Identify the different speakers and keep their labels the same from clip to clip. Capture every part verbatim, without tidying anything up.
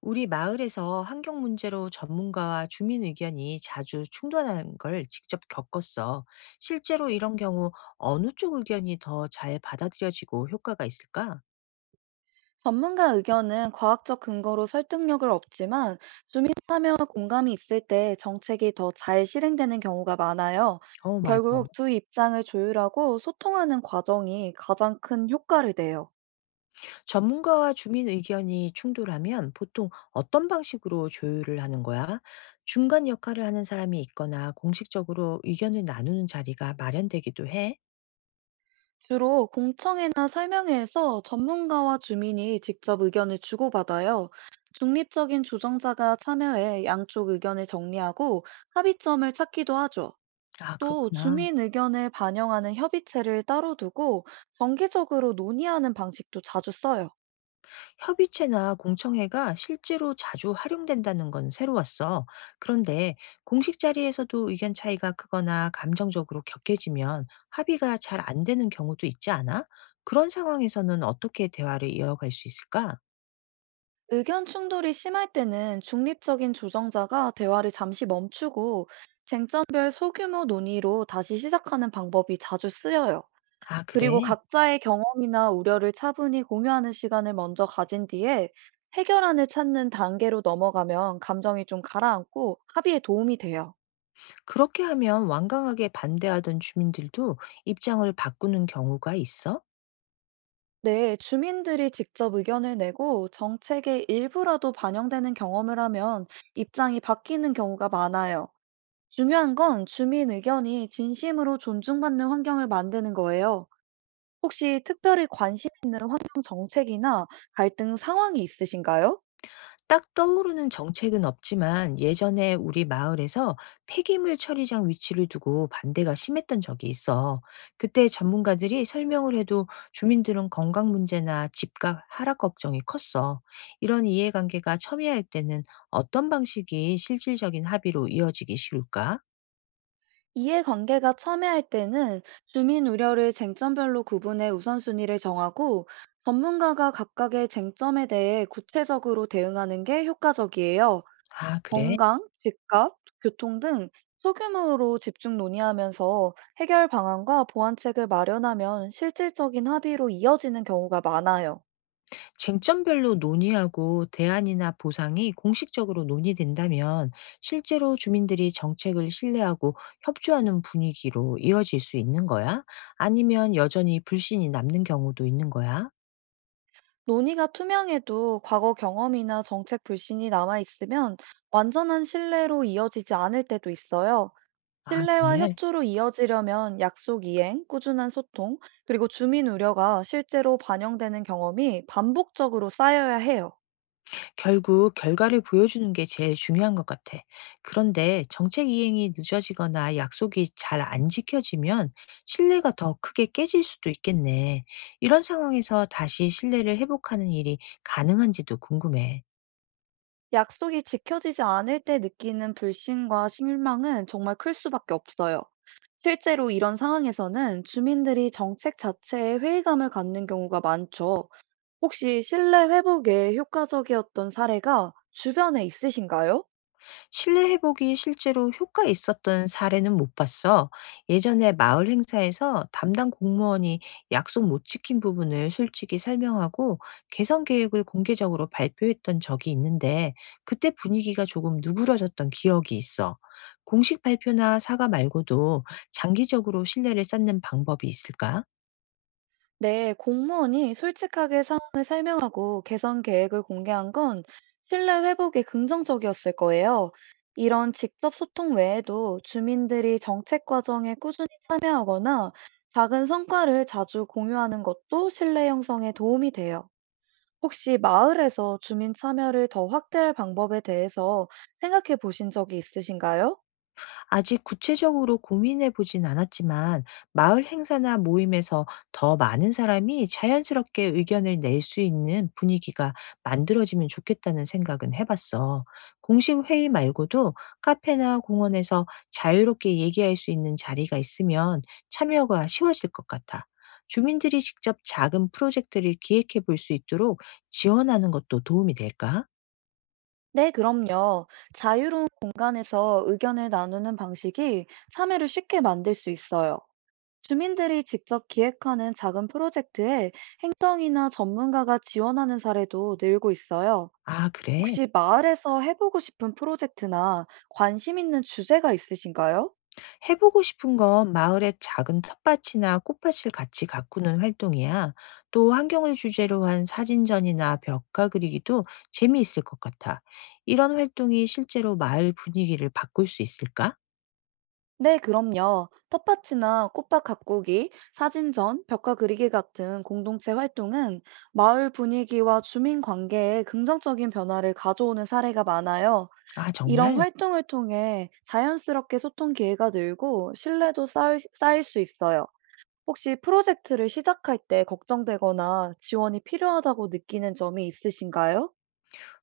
Speaker 1: 우리 마을에서 환경 문제로 전문가와 주민 의견이 자주 충돌하는 걸 직접 겪었어. 실제로 이런 경우 어느 쪽 의견이 더 잘 받아들여지고 효과가 있을까?
Speaker 2: 전문가 의견은 과학적 근거로 설득력을 얻지만 주민 참여와 공감이 있을 때 정책이 더 잘 실행되는 경우가 많아요.
Speaker 1: 어, 맞아.
Speaker 2: 결국 두 입장을 조율하고 소통하는 과정이 가장 큰 효과를 내요.
Speaker 1: 전문가와 주민 의견이 충돌하면 보통 어떤 방식으로 조율을 하는 거야? 중간 역할을 하는 사람이 있거나 공식적으로 의견을 나누는 자리가 마련되기도 해?
Speaker 2: 주로 공청회나 설명회에서 전문가와 주민이 직접 의견을 주고받아요. 중립적인 조정자가 참여해 양쪽 의견을 정리하고 합의점을 찾기도 하죠.
Speaker 1: 아,
Speaker 2: 또
Speaker 1: 그렇구나.
Speaker 2: 주민 의견을 반영하는 협의체를 따로 두고 정기적으로 논의하는 방식도 자주 써요.
Speaker 1: 협의체나 공청회가 실제로 자주 활용된다는 건 새로웠어. 그런데 공식 자리에서도 의견 차이가 크거나 감정적으로 격해지면 합의가 잘 안 되는 경우도 있지 않아? 그런 상황에서는 어떻게 대화를 이어갈 수 있을까?
Speaker 2: 의견 충돌이 심할 때는 중립적인 조정자가 대화를 잠시 멈추고 쟁점별 소규모 논의로 다시 시작하는 방법이 자주 쓰여요.
Speaker 1: 아,
Speaker 2: 그리고
Speaker 1: 그래.
Speaker 2: 각자의 경험이나 우려를 차분히 공유하는 시간을 먼저 가진 뒤에 해결안을 찾는 단계로 넘어가면 감정이 좀 가라앉고 합의에 도움이 돼요.
Speaker 1: 그렇게 하면 완강하게 반대하던 주민들도 입장을 바꾸는 경우가 있어?
Speaker 2: 네, 주민들이 직접 의견을 내고 정책의 일부라도 반영되는 경험을 하면 입장이 바뀌는 경우가 많아요. 중요한 건 주민 의견이 진심으로 존중받는 환경을 만드는 거예요. 혹시 특별히 관심 있는 환경 정책이나 갈등 상황이 있으신가요?
Speaker 1: 딱 떠오르는 정책은 없지만 예전에 우리 마을에서 폐기물 처리장 위치를 두고 반대가 심했던 적이 있어. 그때 전문가들이 설명을 해도 주민들은 건강 문제나 집값 하락 걱정이 컸어. 이런 이해관계가 첨예할 때는 어떤 방식이 실질적인 합의로 이어지기 쉬울까?
Speaker 2: 이해관계가 첨예할 때는 주민 우려를 쟁점별로 구분해 우선순위를 정하고 전문가가 각각의 쟁점에 대해 구체적으로 대응하는 게 효과적이에요.
Speaker 1: 아, 그래.
Speaker 2: 건강, 집값, 교통 등 소규모로 집중 논의하면서 해결 방안과 보완책을 마련하면 실질적인 합의로 이어지는 경우가 많아요.
Speaker 1: 쟁점별로 논의하고 대안이나 보상이 공식적으로 논의된다면 실제로 주민들이 정책을 신뢰하고 협조하는 분위기로 이어질 수 있는 거야? 아니면 여전히 불신이 남는 경우도 있는 거야?
Speaker 2: 논의가 투명해도 과거 경험이나 정책 불신이 남아 있으면 완전한 신뢰로 이어지지 않을 때도 있어요.
Speaker 1: 아,
Speaker 2: 신뢰와
Speaker 1: 정말.
Speaker 2: 협조로 이어지려면 약속 이행, 꾸준한 소통, 그리고 주민 우려가 실제로 반영되는 경험이 반복적으로 쌓여야 해요.
Speaker 1: 결국 결과를 보여주는 게 제일 중요한 것 같아. 그런데 정책 이행이 늦어지거나 약속이 잘 안 지켜지면 신뢰가 더 크게 깨질 수도 있겠네. 이런 상황에서 다시 신뢰를 회복하는 일이 가능한지도 궁금해.
Speaker 2: 약속이 지켜지지 않을 때 느끼는 불신과 실망은 정말 클 수밖에 없어요. 실제로 이런 상황에서는 주민들이 정책 자체에 회의감을 갖는 경우가 많죠. 혹시 신뢰 회복에 효과적이었던 사례가 주변에 있으신가요?
Speaker 1: 실내 회복이 실제로 효과 있었던 사례는 못 봤어. 예전에 마을 행사에서 담당 공무원이 약속 못 지킨 부분을 솔직히 설명하고 개선 계획을 공개적으로 발표했던 적이 있는데 그때 분위기가 조금 누그러졌던 기억이 있어. 공식 발표나 사과 말고도 장기적으로 신뢰를 쌓는 방법이 있을까?
Speaker 2: 네, 공무원이 솔직하게 상황을 설명하고 개선 계획을 공개한 건 신뢰 회복에 긍정적이었을 거예요. 이런 직접 소통 외에도 주민들이 정책 과정에 꾸준히 참여하거나 작은 성과를 자주 공유하는 것도 신뢰 형성에 도움이 돼요. 혹시 마을에서 주민 참여를 더 확대할 방법에 대해서 생각해 보신 적이 있으신가요?
Speaker 1: 아직 구체적으로 고민해 보진 않았지만 마을 행사나 모임에서 더 많은 사람이 자연스럽게 의견을 낼 수 있는 분위기가 만들어지면 좋겠다는 생각은 해봤어. 공식 회의 말고도 카페나 공원에서 자유롭게 얘기할 수 있는 자리가 있으면 참여가 쉬워질 것 같아. 주민들이 직접 작은 프로젝트를 기획해 볼 수 있도록 지원하는 것도 도움이 될까?
Speaker 2: 네, 그럼요. 자유로운 공간에서 의견을 나누는 방식이 참여를 쉽게 만들 수 있어요. 주민들이 직접 기획하는 작은 프로젝트에 행정이나 전문가가 지원하는 사례도 늘고 있어요.
Speaker 1: 아, 그래.
Speaker 2: 혹시 마을에서 해보고 싶은 프로젝트나 관심 있는 주제가 있으신가요?
Speaker 1: 해보고 싶은 건 마을의 작은 텃밭이나 꽃밭을 같이 가꾸는 활동이야. 또 환경을 주제로 한 사진전이나 벽화 그리기도 재미있을 것 같아. 이런 활동이 실제로 마을 분위기를 바꿀 수 있을까?
Speaker 2: 네, 그럼요. 텃밭이나 꽃밭 가꾸기, 사진전, 벽화 그리기 같은 공동체 활동은 마을 분위기와 주민 관계에 긍정적인 변화를 가져오는 사례가 많아요.
Speaker 1: 아,
Speaker 2: 이런
Speaker 1: 정말?
Speaker 2: 활동을 통해 자연스럽게 소통 기회가 늘고 신뢰도 쌓을- 쌓일 수 있어요. 혹시 프로젝트를 시작할 때 걱정되거나 지원이 필요하다고 느끼는 점이 있으신가요?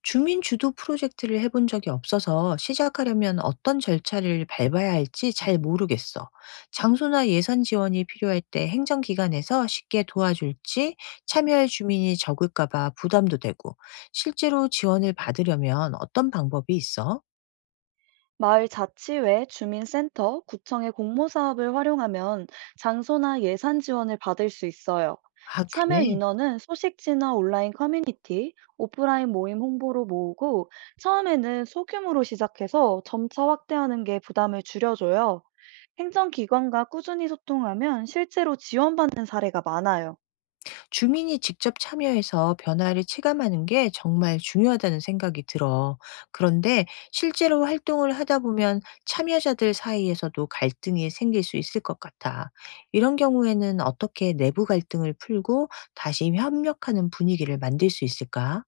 Speaker 1: 주민 주도 프로젝트를 해본 적이 없어서 시작하려면 어떤 절차를 밟아야 할지 잘 모르겠어. 장소나 예산 지원이 필요할 때 행정기관에서 쉽게 도와줄지 참여할 주민이 적을까봐 부담도 되고, 실제로 지원을 받으려면 어떤 방법이 있어?
Speaker 2: 마을 자치회, 주민센터, 구청의 공모 사업을 활용하면 장소나 예산 지원을 받을 수 있어요.
Speaker 1: 아,
Speaker 2: 참여
Speaker 1: 그래?
Speaker 2: 인원은 소식지나 온라인 커뮤니티, 오프라인 모임 홍보로 모으고 처음에는 소규모로 시작해서 점차 확대하는 게 부담을 줄여줘요. 행정기관과 꾸준히 소통하면 실제로 지원받는 사례가 많아요.
Speaker 1: 주민이 직접 참여해서 변화를 체감하는 게 정말 중요하다는 생각이 들어. 그런데 실제로 활동을 하다 보면 참여자들 사이에서도 갈등이 생길 수 있을 것 같아. 이런 경우에는 어떻게 내부 갈등을 풀고 다시 협력하는 분위기를 만들 수 있을까?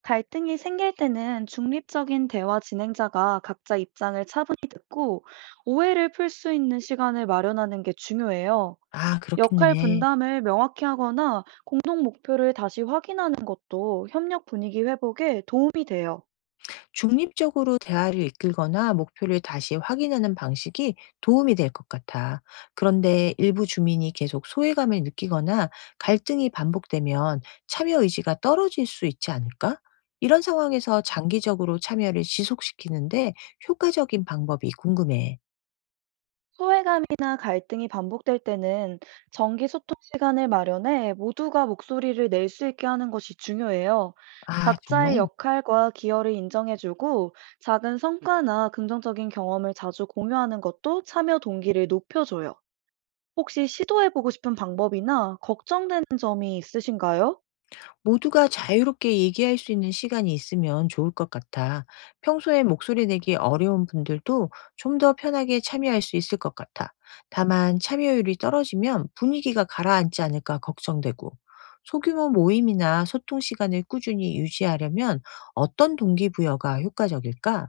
Speaker 2: 갈등이 생길 때는 중립적인 대화 진행자가 각자 입장을 차분히 듣고 오해를 풀 수 있는 시간을 마련하는 게 중요해요.
Speaker 1: 아,
Speaker 2: 역할
Speaker 1: 그렇겠네.
Speaker 2: 분담을 명확히 하거나 공동 목표를 다시 확인하는 것도 협력 분위기 회복에 도움이 돼요.
Speaker 1: 중립적으로 대화를 이끌거나 목표를 다시 확인하는 방식이 도움이 될 것 같아. 그런데 일부 주민이 계속 소외감을 느끼거나 갈등이 반복되면 참여 의지가 떨어질 수 있지 않을까? 이런 상황에서 장기적으로 참여를 지속시키는데 효과적인 방법이 궁금해.
Speaker 2: 소외감이나 갈등이 반복될 때는 정기 소통 시간을 마련해 모두가 목소리를 낼 수 있게 하는 것이 중요해요.
Speaker 1: 아,
Speaker 2: 각자의
Speaker 1: 정말?
Speaker 2: 역할과 기여를 인정해주고 작은 성과나 긍정적인 경험을 자주 공유하는 것도 참여 동기를 높여줘요. 혹시 시도해보고 싶은 방법이나 걱정되는 점이 있으신가요?
Speaker 1: 모두가 자유롭게 얘기할 수 있는 시간이 있으면 좋을 것 같아. 평소에 목소리 내기 어려운 분들도 좀 더 편하게 참여할 수 있을 것 같아. 다만 참여율이 떨어지면 분위기가 가라앉지 않을까 걱정되고, 소규모 모임이나 소통 시간을 꾸준히 유지하려면 어떤 동기부여가 효과적일까?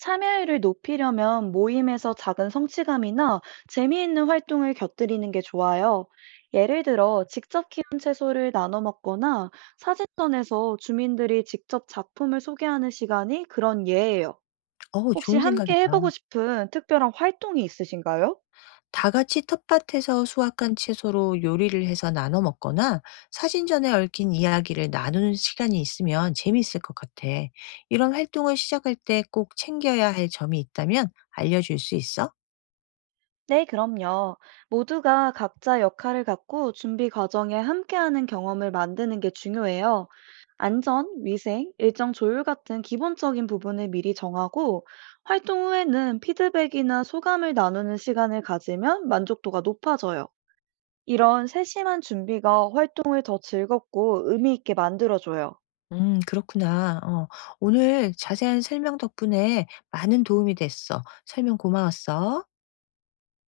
Speaker 2: 참여율을 높이려면 모임에서 작은 성취감이나 재미있는 활동을 곁들이는 게 좋아요. 예를 들어, 직접 키운 채소를 나눠 먹거나 사진전에서 주민들이 직접 작품을 소개하는 시간이 그런 예예요.
Speaker 1: 어,
Speaker 2: 혹시
Speaker 1: 좋은
Speaker 2: 함께
Speaker 1: 생각이다.
Speaker 2: 해보고 싶은 특별한 활동이 있으신가요?
Speaker 1: 다 같이 텃밭에서 수확한 채소로 요리를 해서 나눠 먹거나 사진전에 얽힌 이야기를 나누는 시간이 있으면 재미있을 것 같아. 이런 활동을 시작할 때 꼭 챙겨야 할 점이 있다면 알려줄 수 있어?
Speaker 2: 네, 그럼요. 모두가 각자 역할을 갖고 준비 과정에 함께하는 경험을 만드는 게 중요해요. 안전, 위생, 일정 조율 같은 기본적인 부분을 미리 정하고 활동 후에는 피드백이나 소감을 나누는 시간을 가지면 만족도가 높아져요. 이런 세심한 준비가 활동을 더 즐겁고 의미 있게 만들어줘요.
Speaker 1: 음, 그렇구나. 어, 오늘 자세한 설명 덕분에 많은 도움이 됐어. 설명 고마웠어.